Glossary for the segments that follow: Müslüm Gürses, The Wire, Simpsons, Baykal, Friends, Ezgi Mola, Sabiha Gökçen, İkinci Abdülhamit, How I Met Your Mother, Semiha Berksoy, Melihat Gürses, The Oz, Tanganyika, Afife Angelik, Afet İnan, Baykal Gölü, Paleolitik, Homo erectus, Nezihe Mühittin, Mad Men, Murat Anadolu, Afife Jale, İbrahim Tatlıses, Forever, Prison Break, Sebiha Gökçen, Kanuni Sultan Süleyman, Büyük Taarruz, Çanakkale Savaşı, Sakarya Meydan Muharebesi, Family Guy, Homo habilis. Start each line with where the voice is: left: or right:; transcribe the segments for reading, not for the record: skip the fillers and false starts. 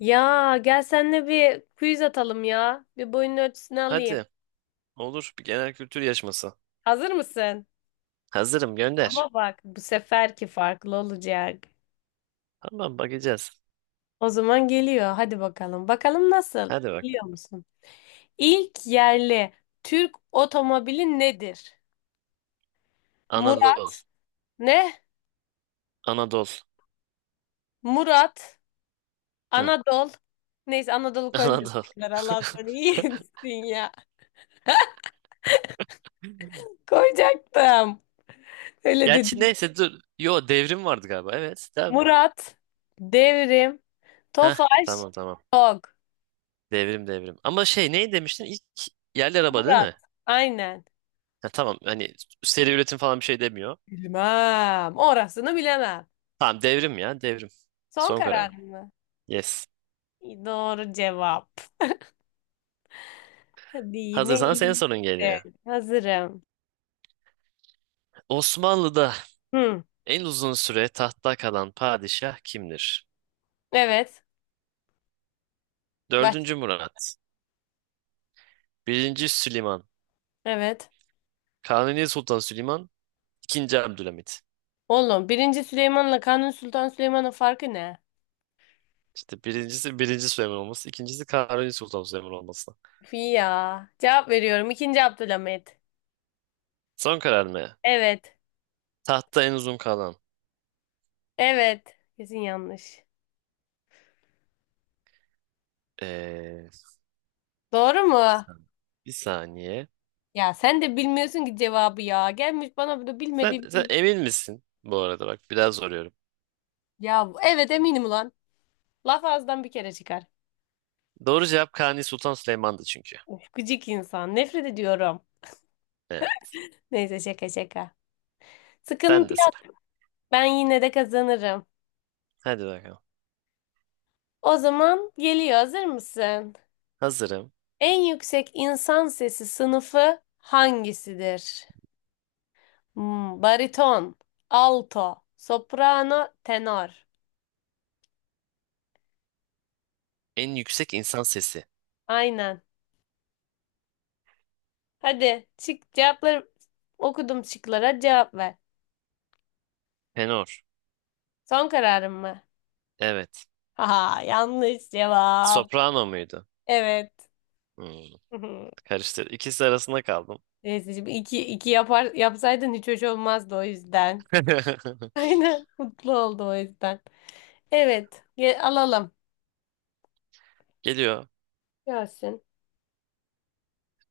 left: Ya gel seninle bir quiz atalım ya. Bir boyun ölçüsünü alayım.
right: Hadi olur bir genel kültür yarışması.
left: Hazır mısın?
right: Hazırım gönder.
left: Ama bak bu seferki farklı olacak.
right: Tamam bakacağız.
left: O zaman geliyor. Hadi bakalım. Bakalım nasıl?
right: Hadi bak.
left: Biliyor musun? İlk yerli Türk otomobili nedir? Murat
right: Anadolu.
left: ne?
right: Anadolu.
left: Murat
right: Hı.
left: Anadolu. Neyse Anadolu koymuyorum
right: Anadolu.
left: tekrar. Allah sana iyi etsin ya. Koyacaktım. Öyle
right: Gerçi
left: dedim.
right: neyse dur. Yo devrim vardı galiba. Evet tamam.
left: Murat Devrim
right: Heh,
left: Tofaş
right: tamam tamam.
left: Tok.
right: Devrim devrim. Ama şey ne demiştin? İlk yerli araba değil
left: Murat.
right: mi?
left: Aynen.
right: Ha, tamam hani seri üretim falan bir şey demiyor.
left: Bilmem. Orasını bilemem.
right: Tamam devrim ya devrim.
left: Son
right: Son
left: karar
right: kararım.
left: mı?
right: Yes.
left: Doğru cevap. Hadi yine
right: Hazırsan senin
left: iyi.
right: sorun geliyor.
left: Evet, hazırım.
right: Osmanlı'da
left: Hı.
right: en uzun süre tahtta kalan padişah kimdir?
left: Evet. Başla.
right: Dördüncü Murat. Birinci Süleyman.
left: Evet.
right: Kanuni Sultan Süleyman. İkinci Abdülhamit.
left: Oğlum birinci Süleyman'la Kanuni Sultan Süleyman'ın farkı ne?
right: İşte birincisi birinci Süleyman olması, ikincisi Kanuni Sultan Süleyman olması.
left: Fi Ya. Cevap veriyorum. İkinci Abdülhamit.
right: Son karar mı?
left: Evet.
right: Tahtta en uzun kalan.
left: Evet. Kesin yanlış.
right: Ee,
left: Doğru
right: Bir
left: mu?
right: saniye. Bir saniye.
left: Ya sen de bilmiyorsun ki cevabı ya. Gelmiş bana bunu
right: Sen,
left: bilmediği...
right: sen emin misin? Bu arada bak biraz soruyorum.
left: Ya evet eminim ulan. Laf ağızdan bir kere çıkar.
right: Doğru cevap Kanuni Sultan Süleyman'dı çünkü.
left: Of, gıcık insan. Nefret ediyorum.
right: Evet.
left: Neyse şaka şaka.
right: Sen
left: Sıkıntı
right: de sıra.
left: yok. Ben yine de kazanırım.
right: Hadi bakalım.
left: O zaman geliyor. Hazır mısın?
right: Hazırım.
left: En yüksek insan sesi sınıfı hangisidir? Bariton, alto, soprano, tenor.
right: En yüksek insan sesi.
left: Aynen. Hadi çık cevapları okudum şıklara cevap ver.
right: Tenor.
left: Son kararın mı?
right: Evet.
left: Haha yanlış cevap.
right: Soprano muydu?
left: Evet.
right: Hmm, Karıştır. İkisi arasında kaldım.
left: Neyse şimdi iki, iki yapar, yapsaydın hiç hoş olmazdı o yüzden. Aynen. Mutlu oldu o yüzden. Evet. Alalım.
right: Geliyor.
left: Gelsin.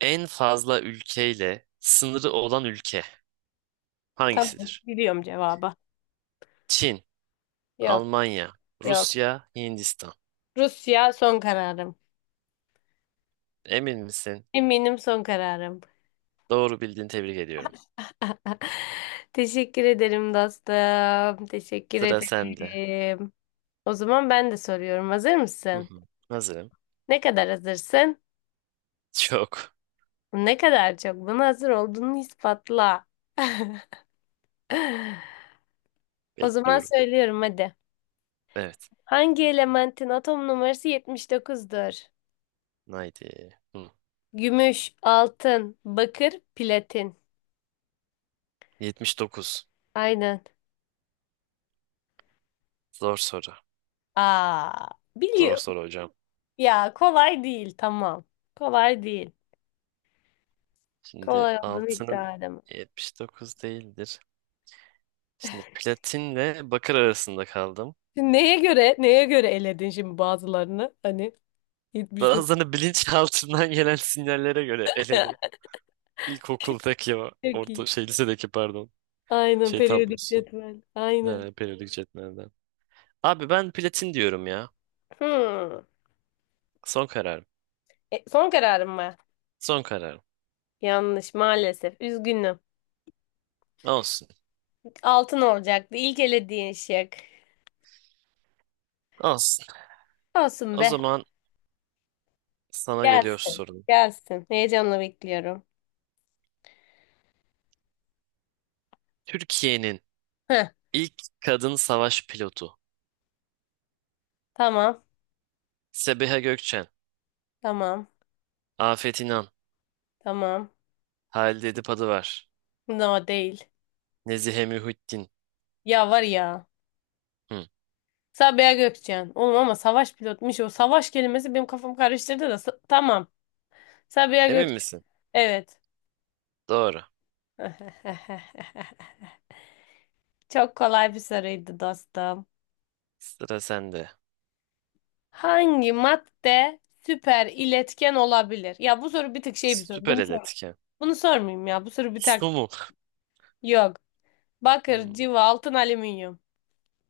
right: En fazla ülkeyle sınırı olan ülke
left: Tamam.
right: hangisidir?
left: Biliyorum cevabı.
right: Çin,
left: Yok.
right: Almanya,
left: Yok.
right: Rusya, Hindistan.
left: Rusya son kararım.
right: Emin misin?
left: Eminim son kararım.
right: Doğru bildiğini tebrik ediyorum.
left: Teşekkür ederim dostum. Teşekkür
right: Sıra sende.
left: ederim. O zaman ben de soruyorum. Hazır
right: Hı
left: mısın?
right: hı. Hazırım.
left: Ne kadar hazırsın?
right: Çok.
left: Ne kadar çok buna hazır olduğunu ispatla. O zaman
right: Bekliyorum.
left: söylüyorum hadi.
right: Evet.
left: Hangi elementin atom numarası yetmiş dokuzdur?
right: Haydi. Hı.
left: Gümüş, altın, bakır, platin.
right: 79.
left: Aynen.
right: Zor soru.
left: Aa,
right: Zor
left: biliyorum.
right: soru hocam.
left: Ya kolay değil tamam. Kolay değil.
right: Şimdi
left: Kolay olduğunu
right: altının
left: iddia edemem.
right: 79 değildir. Şimdi platinle bakır arasında kaldım.
left: Şimdi neye göre eledin şimdi bazılarını? Hani 79.
right: Bazılarını bilinçaltından gelen sinyallere göre eledim. İlkokuldaki o
left: Çok
right: orta
left: iyi.
right: şey lisedeki pardon
left: Aynen
right: şey
left: periyodik
right: tablosu.
left: cetvel. Aynen.
right: Periyodik cetvelden. Abi ben platin diyorum ya.
left: Hmm.
right: Son kararım.
left: E, son kararım mı?
right: Son kararım.
left: Yanlış maalesef. Üzgünüm.
right: Olsun.
left: Altın olacaktı. İlk elediğin şık.
right: Olsun.
left: Olsun
right: O
left: be.
right: zaman sana geliyor
left: Gelsin.
right: sorun.
left: Gelsin. Heyecanla bekliyorum.
right: Türkiye'nin
left: Heh,
right: ilk kadın savaş pilotu.
left: tamam.
right: Sebiha Gökçen,
left: Tamam.
right: Afet İnan,
left: Tamam.
right: Halide Edip Adıvar,
left: No değil.
right: Nezihe Mühittin.
left: Ya var ya.
right: Hı.
left: Sabiha Gökçen. Oğlum ama savaş pilotmuş o. Savaş kelimesi benim kafamı karıştırdı da. Tamam. Sabiha
right: Emin
left: Gökçen.
right: misin?
left: Evet.
right: Doğru.
left: Çok kolay bir soruydu dostum.
right: Sıra sende.
left: Hangi madde süper iletken olabilir? Ya bu soru bir tık şey bir soru.
right: Süper
left: Bunu
right: el
left: sor.
right: etken.
left: Bunu sormayayım ya. Bu soru bir tık.
right: Su mu?
left: Yok. Bakır,
right: Hı.
left: civa, altın, alüminyum.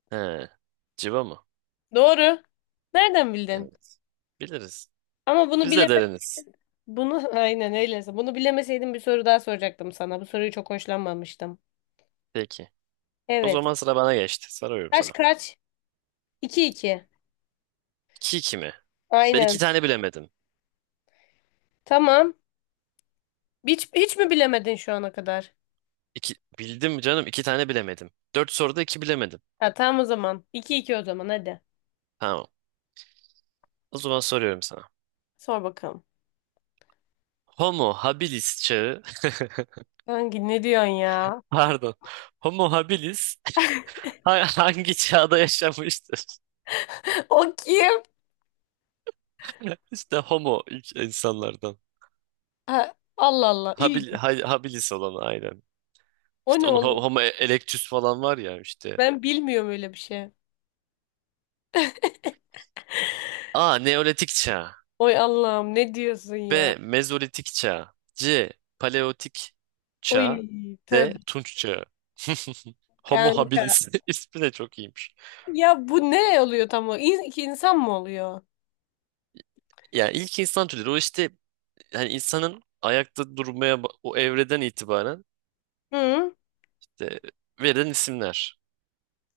right: He. Civa mı?
left: Doğru. Nereden bildin?
right: Evet. Biliriz.
left: Ama bunu
right: Biz de
left: bileme
right: deriniz.
left: bunu aynen öyleyse. Bunu bilemeseydim bir soru daha soracaktım sana. Bu soruyu çok hoşlanmamıştım.
right: Peki. O
left: Evet.
right: zaman sıra bana geçti. Soruyorum
left: Kaç
right: sana.
left: kaç? 2 iki.
right: İki 2 mi? Ben iki
left: Aynen.
right: tane bilemedim.
left: Tamam. Hiç mi bilemedin şu ana kadar?
right: İki, bildim canım iki tane bilemedim. Dört soruda iki bilemedim.
left: Ha, tamam o zaman. 2 iki o zaman hadi.
right: Tamam. O zaman soruyorum sana.
left: Sor bakalım.
right: Homo habilis çağı,
left: Ne diyorsun ya?
right: pardon. Homo habilis hangi çağda yaşamıştır?
left: O kim?
right: İşte homo ilk insanlardan.
left: Ha, Allah Allah.
right: Habil,
left: İlginç.
right: habilis olan aynen.
left: O
right: İşte
left: ne
right: onu
left: oğlum?
right: homo erectus falan var ya işte.
left: Ben bilmiyorum öyle bir şey.
right: A. Neolitik çağı.
left: Oy Allah'ım ne diyorsun ya?
right: B. Mezolitik çağ. C. Paleolitik çağ.
left: Oy
right: D.
left: tabii
right: Tunç çağı. Homo
left: kanka.
right: habilis ismi de çok iyiymiş.
left: Ya bu ne oluyor tam o? İki insan mı oluyor?
right: Yani ilk insan türleri o işte hani insanın ayakta durmaya o evreden itibaren
left: Hı?
right: işte verilen isimler.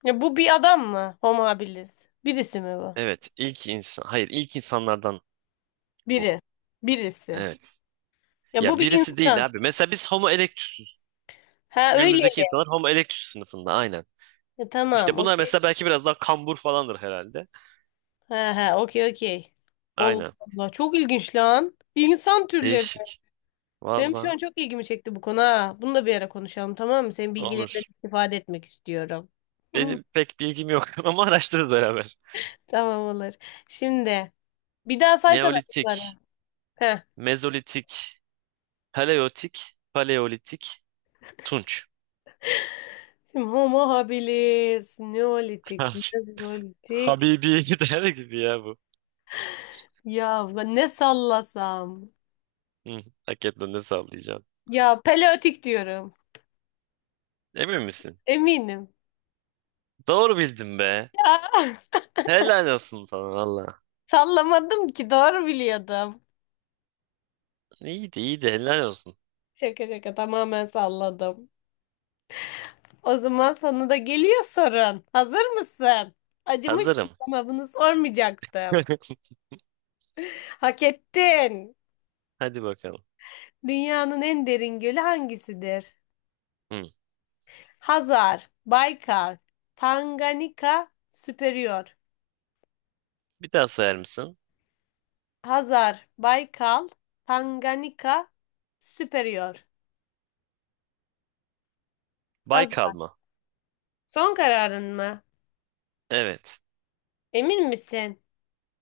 left: Ya bu bir adam mı? Homo habilis. Birisi mi bu?
right: Evet ilk insan hayır ilk insanlardan bu.
left: Biri. Birisi.
right: Evet.
left: Ya bu
right: Ya
left: bir
right: birisi
left: insan.
right: değil abi. Mesela biz Homo erectus'uz.
left: Ha
right: Günümüzdeki
left: öyleli.
right: insanlar Homo erectus sınıfında aynen.
left: Ya tamam.
right: İşte bunlar
left: Okey.
right: mesela belki biraz daha kambur falandır herhalde.
left: Ha ha okey okey. Allah
right: Aynen.
left: Allah çok ilginç lan. İnsan türleri.
right: Değişik.
left: Benim şu
right: Valla.
left: an çok ilgimi çekti bu konu ha. Bunu da bir ara konuşalım tamam mı? Senin bilgilerinden
right: Olur.
left: istifade etmek istiyorum.
right: Benim pek bilgim yok ama araştırırız beraber.
left: Tamam olur. Şimdi bir daha saysana şıkları.
right: Neolitik,
left: Heh.
right: Mezolitik, Paleolitik, Paleolitik, Tunç.
left: Şimdi Homo habilis, Neolitik,
right: Abi,
left: Mezolitik.
right: Habibi gider gibi ya bu.
left: Ya ne sallasam?
right: Hı, hakikaten ne sallayacaksın?
left: Ya Paleolitik diyorum.
right: Emin misin?
left: Eminim.
right: Doğru bildim be.
left: Ya
right: Helal olsun sana valla.
left: sallamadım ki doğru biliyordum.
right: İyiydi iyiydi helal olsun.
left: Şaka şaka tamamen salladım. O zaman sana da geliyor sorun. Hazır mısın? Acımıştım
right: Hazırım.
left: sana bunu sormayacaktım. Hak ettin.
right: Hadi bakalım.
left: Dünyanın en derin gölü hangisidir?
right: Hı.
left: Hazar, Baykal, Tanganyika, Süperior.
right: Bir daha sayar mısın?
left: Hazar, Baykal, Tanganyika, Superior.
right: Baykal
left: Hazar.
right: mı?
left: Son kararın mı?
right: Evet.
left: Emin misin?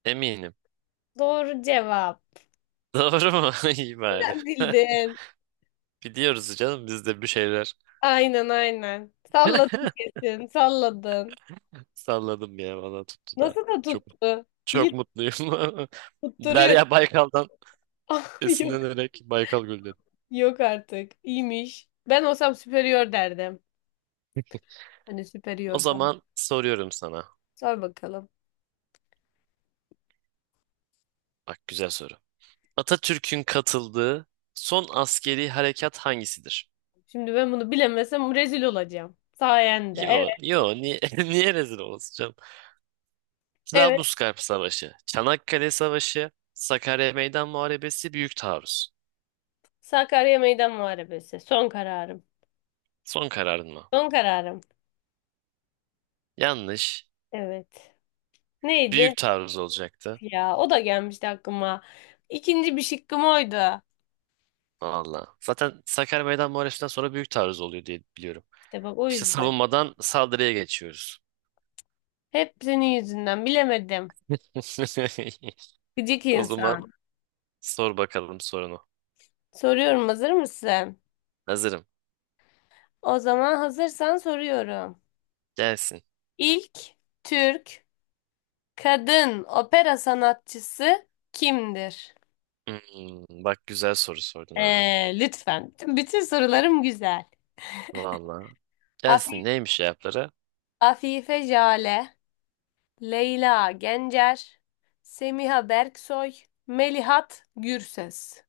right: Eminim.
left: Doğru cevap.
right: Doğru mu? İyi bari.
left: Sen bildin.
right: Biliyoruz canım biz de bir şeyler.
left: Aynen aynen. Salladın kesin, salladın.
right: Salladım ya bana tuttu da.
left: Nasıl da
right: Çok
left: tuttu?
right: çok
left: İyi
right: mutluyum.
left: tutturuyor.
right: Derya Baykal'dan
left: Ah, yok,
right: esinlenerek Baykal Gölü dedim.
left: yok artık. İyiymiş. Ben olsam Superior derdim. Hani
right: O
left: Superior falan.
right: zaman soruyorum sana.
left: Sor bakalım.
right: Bak güzel soru. Atatürk'ün katıldığı son askeri harekat hangisidir?
left: Şimdi ben bunu bilemesem rezil olacağım. Sayende.
right: Yo,
left: Evet.
right: yo niye, niye rezil olacağım?
left: Evet.
right: Trablusgarp Savaşı, Çanakkale Savaşı, Sakarya Meydan Muharebesi, Büyük Taarruz.
left: Sakarya Meydan Muharebesi. Son kararım.
right: Son kararın mı?
left: Son kararım.
right: Yanlış.
left: Evet. Neydi?
right: Büyük Taarruz olacaktı.
left: Ya o da gelmişti aklıma. İkinci bir şıkkım oydu.
right: Valla. Zaten Sakarya Meydan Muharebesi'nden sonra Büyük Taarruz oluyor diye biliyorum.
left: İşte bak o
right: İşte
left: yüzden.
right: savunmadan saldırıya geçiyoruz.
left: Hep senin yüzünden bilemedim. Gıcık
right: O zaman
left: insan.
right: sor bakalım sorunu.
left: Soruyorum hazır mısın?
right: Hazırım.
left: O zaman hazırsan soruyorum.
right: Gelsin.
left: İlk Türk kadın opera sanatçısı kimdir?
right: Hmm, Bak güzel soru sordun ha.
left: Lütfen. Bütün sorularım güzel.
right: Valla. Gelsin
left: Afi-
right: neymiş cevapları?
left: Afife Jale. Leyla Gencer, Semiha Berksoy, Melihat Gürses.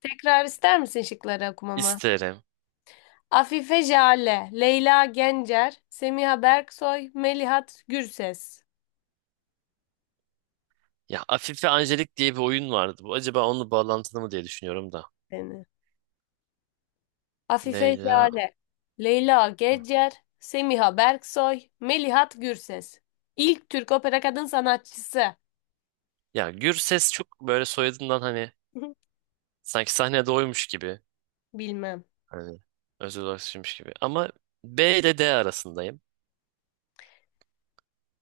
left: Tekrar ister misin şıkları okumamı?
right: İsterim.
left: Afife Jale, Leyla Gencer, Semiha Berksoy, Melihat Gürses.
right: Ya Afife Angelik diye bir oyun vardı. Bu acaba onunla bağlantılı mı diye düşünüyorum da.
left: Seni. Afife
right: Leyla.
left: Jale, Leyla
right: Hı.
left: Gencer, Semiha Berksoy, Melihat Gürses. İlk Türk opera kadın sanatçısı.
right: Ya Gürses çok böyle soyadından hani sanki sahnede oymuş gibi.
left: Bilmem.
right: Hani özel olarak düşünmüş gibi. Ama B ile D arasındayım.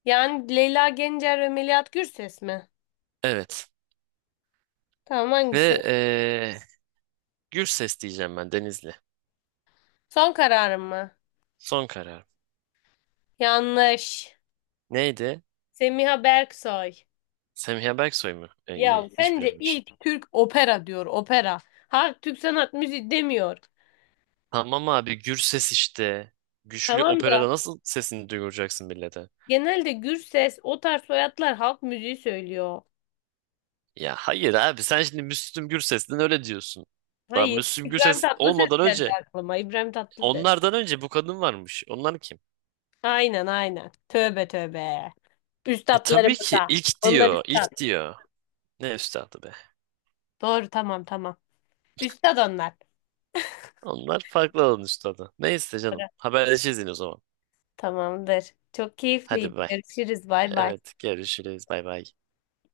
left: Yani Leyla Gencer ve Melihat Gürses mi?
right: Evet.
left: Tamam hangisi?
right: Ve Gürses diyeceğim ben Denizli.
left: Son kararım mı?
right: Son karar.
left: Yanlış.
right: Neydi?
left: Semiha Berksoy.
right: Semiha Berksoy mu? E,
left: Ya
right: iyi. Hiç
left: sence
right: bilememişim.
left: ilk Türk opera diyor opera. Halk Türk sanat müziği demiyor.
right: Tamam abi Gürses işte. Güçlü
left: Tamam da
right: operada nasıl sesini duyuracaksın millete?
left: genelde Gürses o tarz soyadlar halk müziği söylüyor.
right: Ya hayır abi sen şimdi Müslüm Gürses'ten öyle diyorsun. Daha
left: Hayır
right: Müslüm
left: İbrahim
right: Gürses
left: Tatlıses
right: olmadan
left: geldi
right: önce
left: aklıma İbrahim Tatlıses.
right: onlardan önce bu kadın varmış. Onlar kim?
left: Aynen aynen. Tövbe tövbe.
right: E tabii ki
left: Üstatlarımıza.
right: ilk
left: Onlar
right: diyor.
left: üstad.
right: İlk diyor. Ne üstadı be.
left: Doğru tamam tamam. Üstad onlar.
right: Onlar farklı alan üstadı. Neyse
left: Doğru.
right: canım. Haberleşiriz yine o zaman.
left: Tamamdır. Çok
right: Hadi
left: keyifliydi.
right: bay.
left: Görüşürüz. Bay bay.
right: Evet görüşürüz. Bay bay.